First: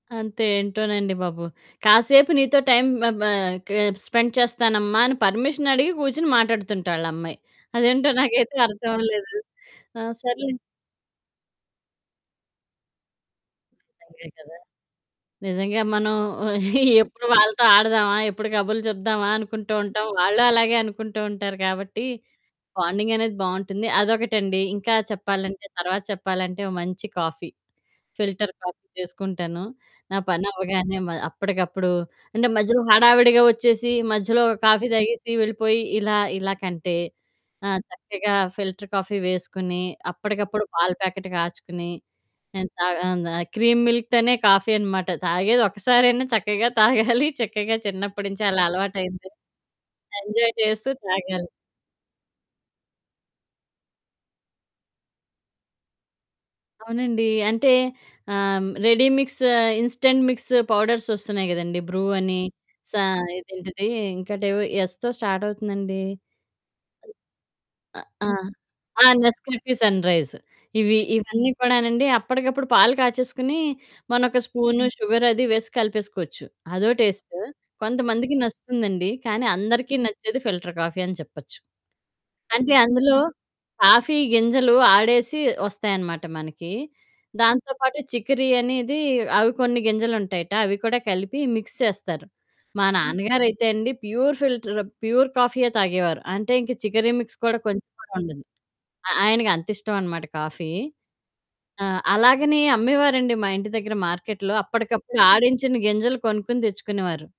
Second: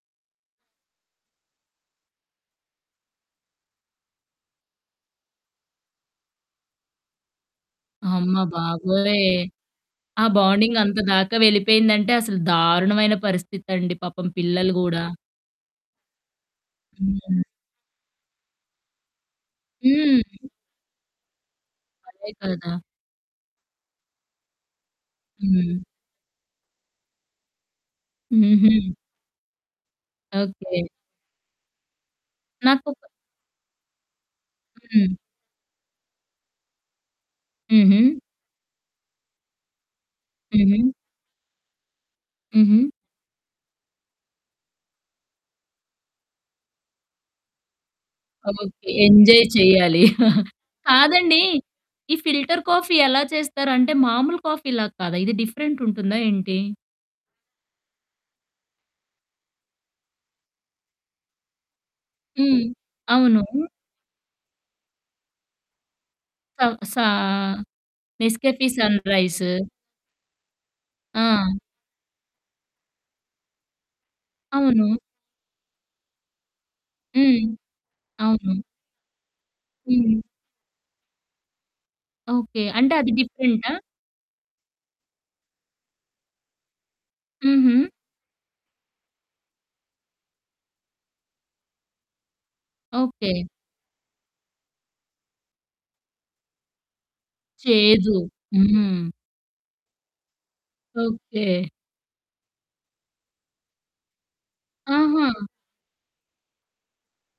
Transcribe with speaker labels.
Speaker 1: అంతే ఏంటోనండి బాబు, కాసేపు నీతో టైమ్ మ బ స్పెండ్ చేస్తానమ్మా అనే పర్మిషన్ అడిగి కూర్చొని మాట్లాడుతుంట ఆళ్ళమ్మాయి. అదేంటో
Speaker 2: అమ్మ
Speaker 1: నాకైతే
Speaker 2: బాబోయ్!
Speaker 1: అర్థమవ్వలేదు. ఆ
Speaker 2: ఆ
Speaker 1: సర్లే
Speaker 2: బాండింగంత దాకా వెళ్ళిపోయిందంటే అసలు దారుణమైన పరిస్థితండి పాపం
Speaker 1: అదె కదా!
Speaker 2: పిల్లలు గూడా.
Speaker 1: నిజంగా మనం ఎప్పుడు
Speaker 2: హ్మ్.
Speaker 1: వాళ్ళతో ఆడదామా? ఎప్పుడు కబుర్లు చెప్దామా? అనుకుంటూ ఉంటాం. వాళ్ళు
Speaker 2: హ్మ్.
Speaker 1: అలాగే అనుకుంటూ ఉంటారు గాబట్టి,
Speaker 2: అదే కదా!
Speaker 1: బాండింగనేది బావుంటుంది. అదొకటండి ఇంకా చెప్పాలంటే
Speaker 2: హ్మ్.
Speaker 1: తర్వాత చెప్పాలంటే ఓ మంచి కాఫీ. ఫిల్టర్ కాఫీ
Speaker 2: హుహు.
Speaker 1: చేసుకుంటాను. నా
Speaker 2: ఓకే.
Speaker 1: పనవ్వగానే మ అప్పటికప్పుడు అంటే మధ్యలో
Speaker 2: నాకు
Speaker 1: హడావిడిగా ఒచ్చేసి మధ్యలో ఒక కాఫీ
Speaker 2: హ్మ్.
Speaker 1: తాగేసి వెళ్ళిపోయి, ఇలా ఇలా కంటే ఆ
Speaker 2: హుహు.
Speaker 1: చక్కగా ఫిల్టర్ కాఫీ వేసుకొని, అప్పటికప్పుడు
Speaker 2: హుహు.
Speaker 1: పాల ప్యాకెట్ కాచుకుని, నేను
Speaker 2: హుహు.
Speaker 1: తాగ ఆ క్రీమ్ మిల్క్ తోనే కాఫీ అనమాట. తాగేది ఒక్కసారైనా చక్కగా తాగాలి చక్కగా చిన్నప్పట్నించి అలా
Speaker 2: ఓకే.
Speaker 1: అలవాటయింది.
Speaker 2: ఎంజాయ్ చేయాలి.
Speaker 1: ఎంజాయ్ చేస్తూ
Speaker 2: కాదండి
Speaker 1: తాగాలి.
Speaker 2: ఈ ఫిల్టర్ కాఫీ ఎలా చేస్తారంటే మామూలు కాఫీ లాగా కాదా? ఇది డిఫరెంటుంటుందా ఏంటి?
Speaker 1: అవునండి. అంటే ఆహ్, ready mix instant mix powders ఒస్తున్నాయి గదండి. బ్రూ అని
Speaker 2: హ్మ్.
Speaker 1: సా
Speaker 2: అవును.
Speaker 1: ఇదేంటిది ఇంకోటేవో ఎస్‌తో స్టార్టవుతుందండి.
Speaker 2: హ్మ్. సా
Speaker 1: ఆ
Speaker 2: నెస్కేఫీ సన్
Speaker 1: ఆ!
Speaker 2: రైజ్.
Speaker 1: నెస్కాఫీ సన్‌రైజ్ట ఇవి ఇవన్నీ
Speaker 2: ఆ!
Speaker 1: కూడానండి అప్పటికప్పుడు పాలు కాచేసుకొని మనం ఒక స్పూను
Speaker 2: అవును.
Speaker 1: షుగర్ అది వేసి కలిపేసుకోవచ్చు. అదో టేస్టు.
Speaker 2: హ్మ్.
Speaker 1: కొంతమందికి
Speaker 2: అవును.
Speaker 1: నచ్చుతుందండి. కానీ అందరికీ
Speaker 2: హ్మ్.
Speaker 1: నచ్చేది ఫిల్టర్ కాఫీ అని చెప్పచ్చు.
Speaker 2: ఓకే.
Speaker 1: అంటే
Speaker 2: అంటే అది
Speaker 1: అందులో
Speaker 2: డిఫరెంటా?
Speaker 1: కాఫీ గింజలు ఆడేసి ఒస్తాయనమాట మనకి .దాంతో
Speaker 2: హుహు.
Speaker 1: పాటు చికిరి అనేది అవి కొన్ని గింజలుంటాయట అవి కూడా కలిపి మిక్స్ చేస్తారు.మా
Speaker 2: ఓకే.
Speaker 1: నాన్నగారయితే అండి ప్యూర్ ఫిల్టర్ ప్యూర్ కాఫీయె తాగేవారు. అంటే ఇంక చికరి మిక్స్ కూడా కొంచెం కూడా
Speaker 2: చేదు
Speaker 1: ఉండదు.
Speaker 2: హుహు.
Speaker 1: ఆయనకంతిష్టమనమాట కాఫీ.
Speaker 2: ఓకే.
Speaker 1: ఆ! అలాగని అమ్మేవారండి మా ఇంటి దగ్గర మార్కెట్లో. అప్పటికప్పుడు
Speaker 2: ఆహా!
Speaker 1: ఆడించిన గింజలు కొనుక్కొని తెచ్చుకునేవారు.